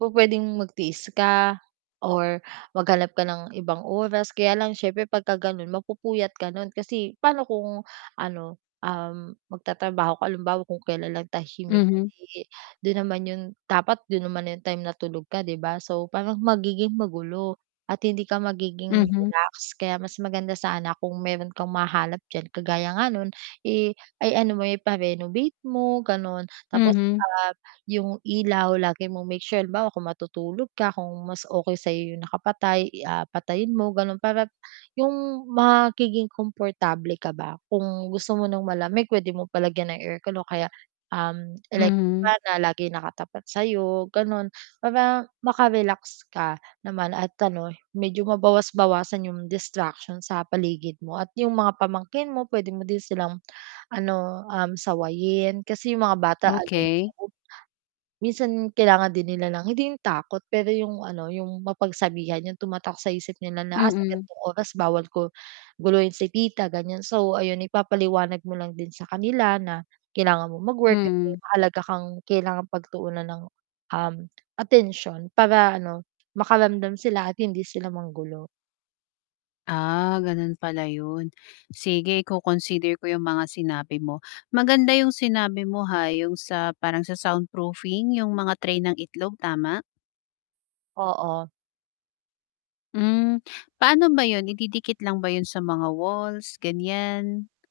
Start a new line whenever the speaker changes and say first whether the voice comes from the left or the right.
right: Pupwedeng magtiis ka or maghanap ka ng ibang oras kaya lang siyempre pagka ganon mapupuyat ka kasi paano kung ano, um, magtatrabaho ka halimbawa kung kailan lang tahimik,
left: Mhm.
right: eh di, dun naman yun dapat dun naman yung time natulog ka 'di ba. So parang magiging magulo at hindi ka magiging
left: Mhm.
right: relax kaya mas maganda sana kung meron kang mahanap diyan kagaya nun eh, ay ano mo-renovate mo ganon. Tapos,
left: Mhm.
right: ah, yung ilaw lagi mong make sure halimbawa kung matutulog ka kung mas okay sa'yo yung nakapatay, i ah, patayin mo ganon, para yung magiging komportable ka ba, kung gusto mo ng malamig pwede mo palagyan ng aircon o kaya um electric
left: Mhm.
right: fan na lagi nakatapat sa'yo ganon, para maka-relax ka naman at ano medyo mabawas-bawasan yung distraction sa paligid mo. At yung mga pamangkin mo pwede mo din silang, ano um sawayin kasi yung mga bata ano yan sa
left: Okay.
right: bu minsan kailangan din nila ng hindi yung takot pero yung ano, yung mapagsabihan, yung tumatak sa isip nila na ah, sa
left: Mm.
right: gantong oras bawal gu guluhin si tita ganyan. So ayun ipapaliwanag mo lang din sa kanila na kailangan mong mag-work kasi
left: Mm.
right: mahalaga kang kailangang pagtuunan ng, um, atensyon para ano, makaramdam sila at hindi sila manggulo.
left: Ah, ganon pala yun. Sige i-consider ko yung mga sinabi mo. Maganda yung sinabi mo ha, yung sa parang sa soundproofing yung mga tray ng itlog tama?
right: Oo.
left: Hmm. Paano ba yun ididikit lang ba yun sa mga walls ganyan?